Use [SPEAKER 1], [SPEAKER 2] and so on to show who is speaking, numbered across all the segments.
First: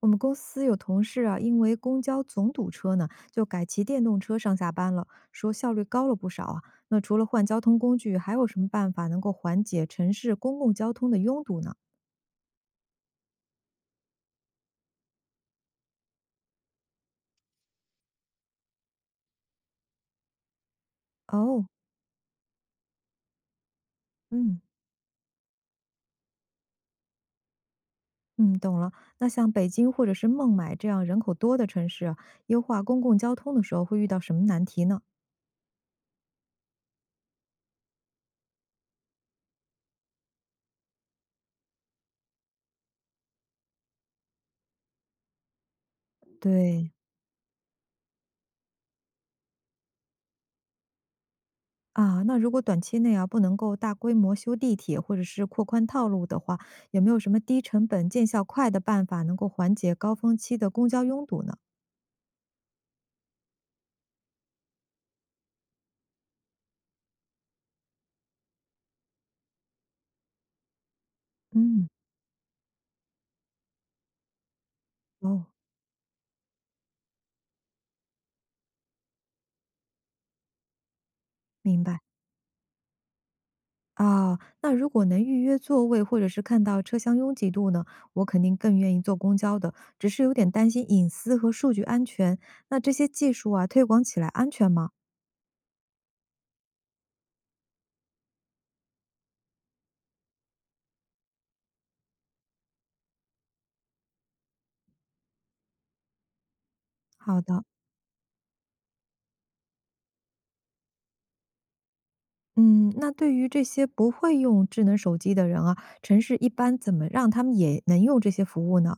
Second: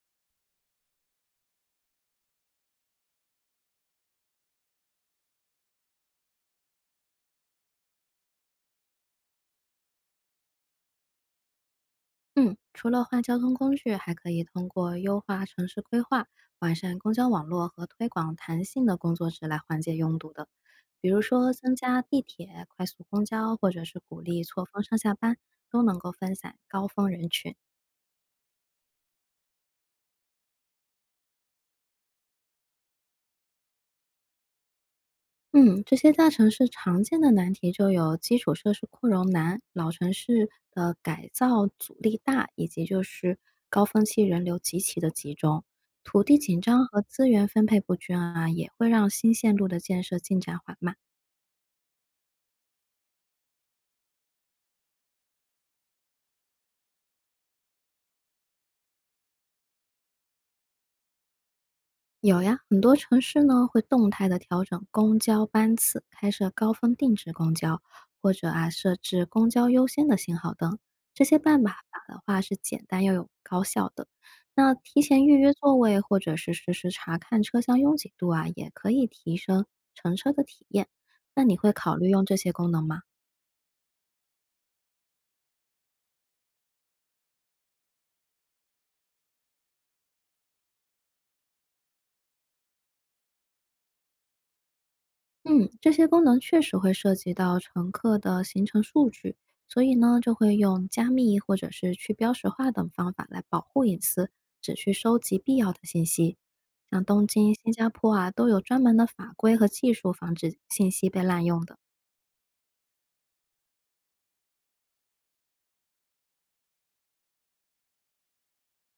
[SPEAKER 1] 我们公司有同事啊，因为公交总堵车呢，就改骑电动车上下班了，说效率高了不少啊。那除了换交通工具，还有什么办法能够缓解城市公共交通的拥堵呢？
[SPEAKER 2] 嗯，除了换交通工具，还可以通过优化城市规划、完善公交网络和推广弹性的工作制来缓解拥堵的。比如说，
[SPEAKER 1] 哦，
[SPEAKER 2] 增加地铁、快速公交，或者是鼓励
[SPEAKER 1] 嗯
[SPEAKER 2] 错峰上下班，都能够分散高峰人群。
[SPEAKER 1] 嗯，懂了。那像北京或者是孟买这样人口多的城市啊，优化公共交通的时候会遇到什么难题呢？
[SPEAKER 2] 嗯，这些大城市常见的难题就有基础设施扩容难、老城市的改造阻力大，以及就是高峰期人流极其的集中，土地紧张
[SPEAKER 1] 对，
[SPEAKER 2] 和资源分配不均啊，也会让新线路的建设进展缓慢。
[SPEAKER 1] 啊，那如果短期内啊不能够大规模修地铁或者是扩宽道路的话，有没有什么低成本、见效快的办法能够缓解高峰期的公交拥堵呢？
[SPEAKER 2] 有呀，很多城市呢会动态的调整公交班次，开设高峰定制公交，或者设置公交优先的信号灯。这些办法
[SPEAKER 1] 嗯，
[SPEAKER 2] 法的话是简单又有高效的。那提前预
[SPEAKER 1] 哦，
[SPEAKER 2] 约座位，或者是实时查看车厢拥挤度啊，也可以提升乘车的体验。那你会
[SPEAKER 1] 明
[SPEAKER 2] 考
[SPEAKER 1] 白
[SPEAKER 2] 虑用这些功能吗？
[SPEAKER 1] 啊。那如果能预约座位或者是看到车厢拥挤度呢，我肯定更愿意坐公交的，只是有点担心隐私和数据安全。那这些技术啊推广起来安全吗？
[SPEAKER 2] 嗯，这些功能确实会涉及到乘客的行程数据，所以呢，就会用加密或者是去标识化等方法来保护隐私，只去收集必要的信息。像东
[SPEAKER 1] 好
[SPEAKER 2] 京、
[SPEAKER 1] 的。
[SPEAKER 2] 新加坡啊，都有专门的法规和技术防止信息被滥用的。
[SPEAKER 1] 嗯，那对于这些不会用智能手机的人啊，城市一般怎么让他们也能用这些服务呢？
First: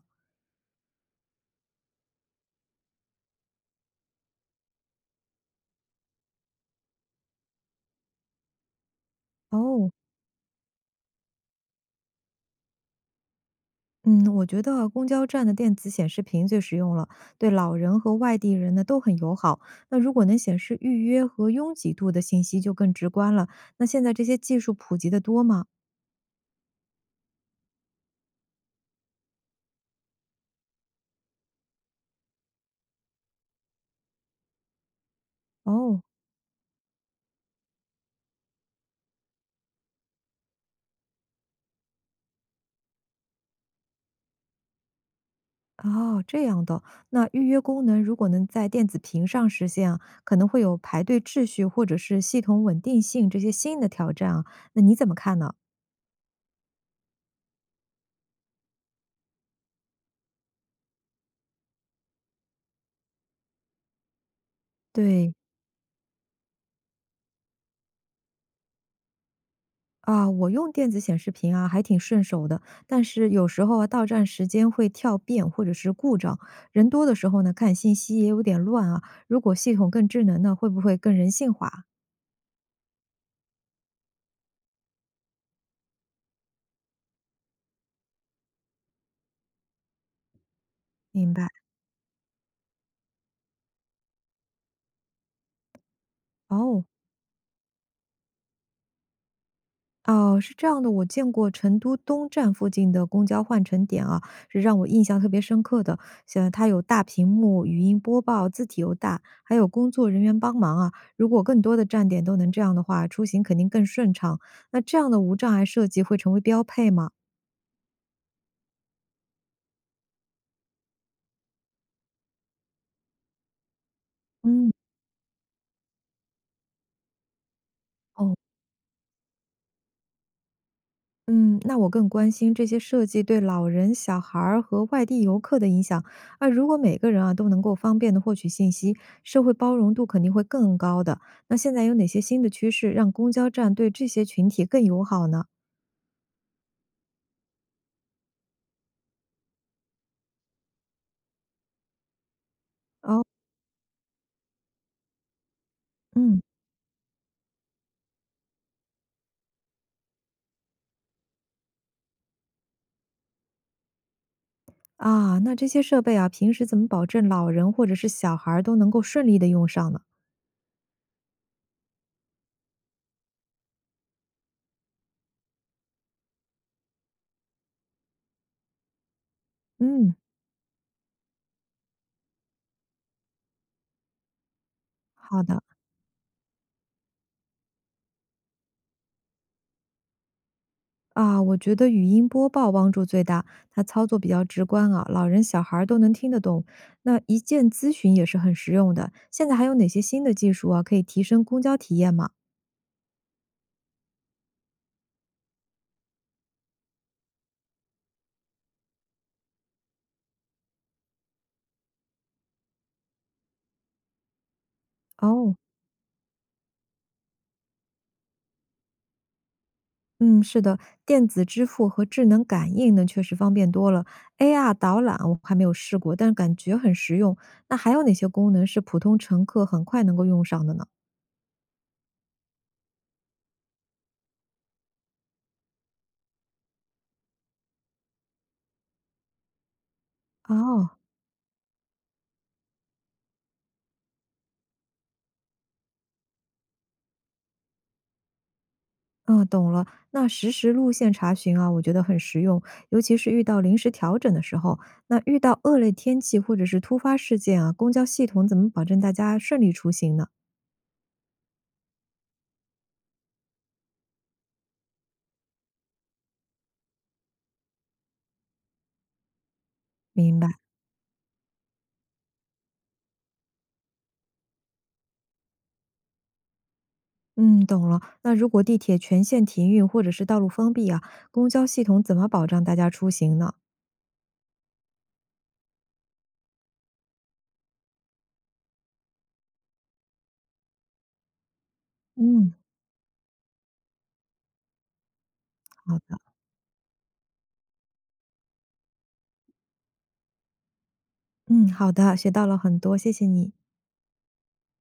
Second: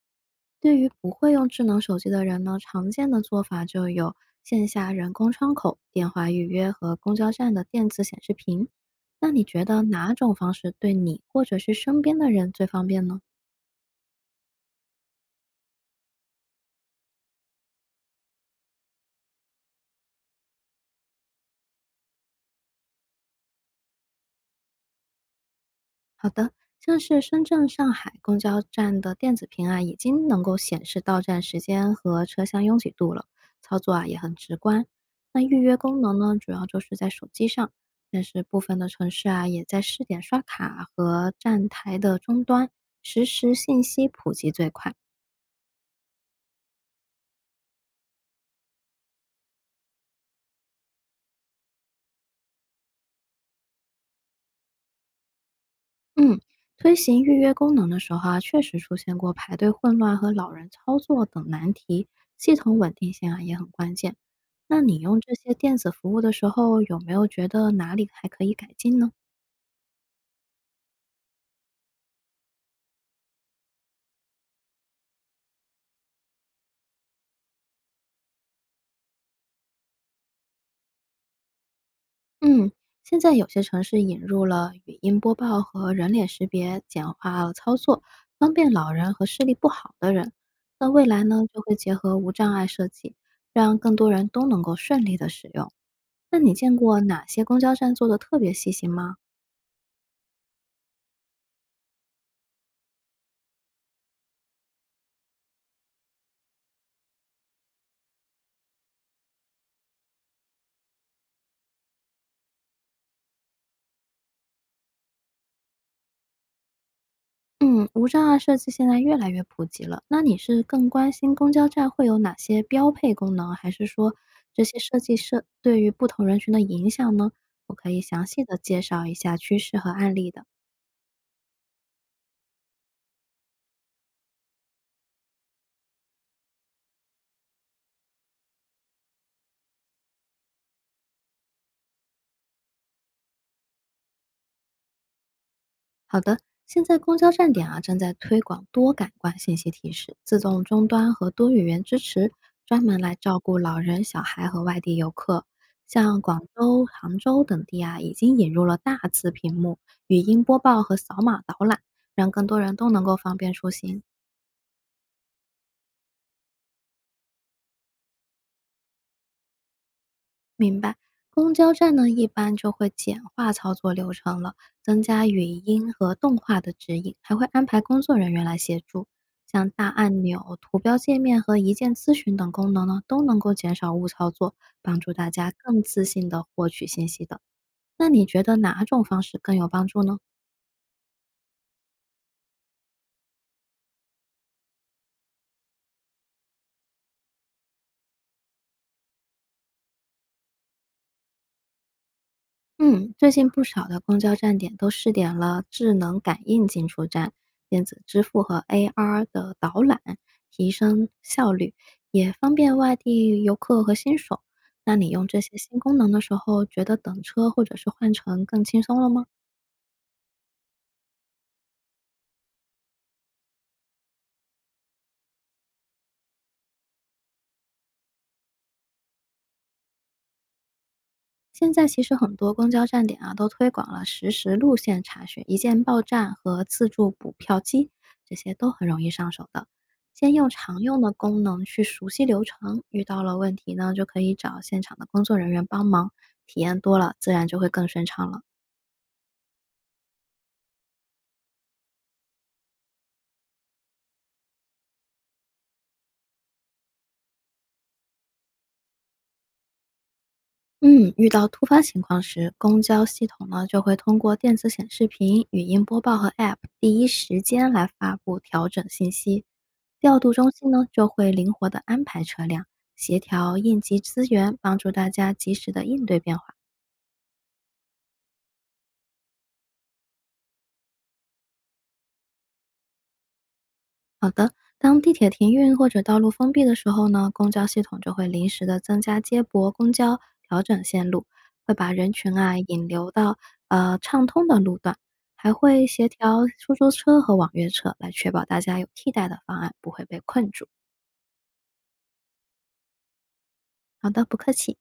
[SPEAKER 2] 对于不会用智能手机的人呢，常见的做法就有线下人工窗口、电话预约和公交站的电子显示屏。那你觉得
[SPEAKER 1] 哦，
[SPEAKER 2] 哪种方式对你或者是身边的人最方便呢？
[SPEAKER 1] 嗯，我觉得啊公交站的电子显示屏最实用了，对老人和外地人呢都很友好。那如果能显示预约和拥挤度的信息，就更直观了。那现在这些技术普及的多吗？
[SPEAKER 2] 好的，像是深圳、上海公交站的电子屏啊，已经能够显示到站时间和车厢拥挤度了，操作啊也很直观。那预约功
[SPEAKER 1] 哦。
[SPEAKER 2] 能呢，主要就是在手机上，但是部分的城市啊，也在试点刷卡和站台的终端，实时信息普及最快。
[SPEAKER 1] 哦，这样的，那预约功能如果能在电子屏上实现啊，可能会有排队秩序或者是系统稳定性这些新的挑战啊，那你怎么看呢？
[SPEAKER 2] 嗯，推行预约功能的时候啊，确实出现过排队混乱和老人操作等难题，系统稳定性啊也很关键。那你用
[SPEAKER 1] 对，
[SPEAKER 2] 这些电子服务的时候，有没有觉得哪里还可以改进呢？
[SPEAKER 1] 啊，我用电子显示屏啊，还挺顺手的。但是有时候啊，到站时间会跳变或者是故障。人多的时候呢，看信息也有点乱啊。如果系统更智能呢，会不会更人性化？
[SPEAKER 2] 嗯，现在有些城市引入了语音播报和人脸识别，简化了操作，方便老人和视力不好的人。那未来
[SPEAKER 1] 明
[SPEAKER 2] 呢，
[SPEAKER 1] 白。
[SPEAKER 2] 就会结合无障碍设计，让更多人都能够顺利的使用。那你见
[SPEAKER 1] 哦。
[SPEAKER 2] 过哪些公交站做的特别细心吗？
[SPEAKER 1] 哦，是这样的，我见过成都东站附近的公交换乘点啊，是让我印象特别深刻的。像它有大屏幕、语音播报、字体又大，还有工作人员帮忙啊。如果更多的站点都能这样的话，出行肯定更顺畅。那这样的无障碍设计会成为标配吗？
[SPEAKER 2] 嗯，无障碍设计现在越来越普及了。那你是更关心公交站会有哪些标配功能，还是说这
[SPEAKER 1] 嗯。
[SPEAKER 2] 些设计对于不同人群的影响呢？我可以详
[SPEAKER 1] 哦。
[SPEAKER 2] 细的介绍一下趋势和案例的。
[SPEAKER 1] 嗯，那我更关心这些设计对老人、小孩儿和外地游客的影响。啊，如果每个人啊都能够方便的获取信息，社会包容度肯定会更高的。那现在有哪些新的趋势让公交站对这些群体更友好呢？
[SPEAKER 2] 好的，现在公交站点啊正在推广多感官信息提示、自动终端和多语言支持，专门来
[SPEAKER 1] 哦，
[SPEAKER 2] 照顾老人、小孩和外地游客。像广
[SPEAKER 1] 嗯，
[SPEAKER 2] 州、杭州等地啊，已经引入了大字屏幕、语音播报和扫码导览，让更多人都能够方便出行。
[SPEAKER 1] 啊，那这些设备啊，平时怎么保证老人或者是小孩儿都能够顺利的用上呢？
[SPEAKER 2] 明白，公交站呢一般就会简化操作流程了，增加语音和动画的指引，还会安排工作人员来协助。像大
[SPEAKER 1] 嗯，
[SPEAKER 2] 按钮、图标界面和一键咨询等功能呢，都能够减少误操作，帮助大
[SPEAKER 1] 好
[SPEAKER 2] 家
[SPEAKER 1] 的。
[SPEAKER 2] 更自信的获取信息的。那你觉得哪种方式更有帮助呢？
[SPEAKER 1] 啊，我觉得语音播报帮助最大，它操作比较直观啊，老人小孩儿都能听得懂。那一键咨询也是很实用的。现在还有哪些新的技术啊，可以提升公交体验吗？
[SPEAKER 2] 嗯，最近不少的公交站点都试点了智能感应进出站、电子支付和 AR 的导览，提升效率，也方便外地游客和新手。那你用这
[SPEAKER 1] 哦，
[SPEAKER 2] 些新功能的时候，觉得等车或者是换乘更轻松了吗？
[SPEAKER 1] 嗯，是的，电子支付和智能感应呢，确实方便多了。AR 导览我还没有试过，但是感觉很实用。那还有哪些功能是普通乘客很快能够用上的呢？
[SPEAKER 2] 现在其实很多公交站点啊，都推广了实时路线查询、一键报站和自助补票机，这些都很容易上手的。先用常
[SPEAKER 1] 哦，
[SPEAKER 2] 用的功能去熟悉流程，遇到了问题呢，就可以找现场的工作人员帮忙，体验多了，自然就会更顺畅了。
[SPEAKER 1] 嗯，懂了。那实时路线查询啊，我觉得很实用，尤其是遇到临时调整的时候。那遇到恶劣天气或者是突发事件啊，公交系统怎么保证大家顺利出行呢？
[SPEAKER 2] 嗯，遇到突发情况时，公交系统呢就会通过电子显示屏、语音播报和 App 第一时间来发布调整信息。调度
[SPEAKER 1] 明白，
[SPEAKER 2] 中心呢就会灵活的安排车辆，协调应急资源，帮助大家及时的应对变化。
[SPEAKER 1] 嗯，懂了。那如果地铁全线停运或者是道路封闭啊，公交系统怎么保障大家出行呢？
[SPEAKER 2] 的。当地铁停运或者道路封闭的时候呢，公交系统就会临时的增加接驳公交，调整线路，会把人群
[SPEAKER 1] 嗯，
[SPEAKER 2] 啊引流到畅通的路段，还会
[SPEAKER 1] 好
[SPEAKER 2] 协
[SPEAKER 1] 的，
[SPEAKER 2] 调出租车和网约车来确保大家有替代的方案，不会被困住。
[SPEAKER 1] 嗯，好的，学到了很多，谢谢你。
[SPEAKER 2] 好的，不客气。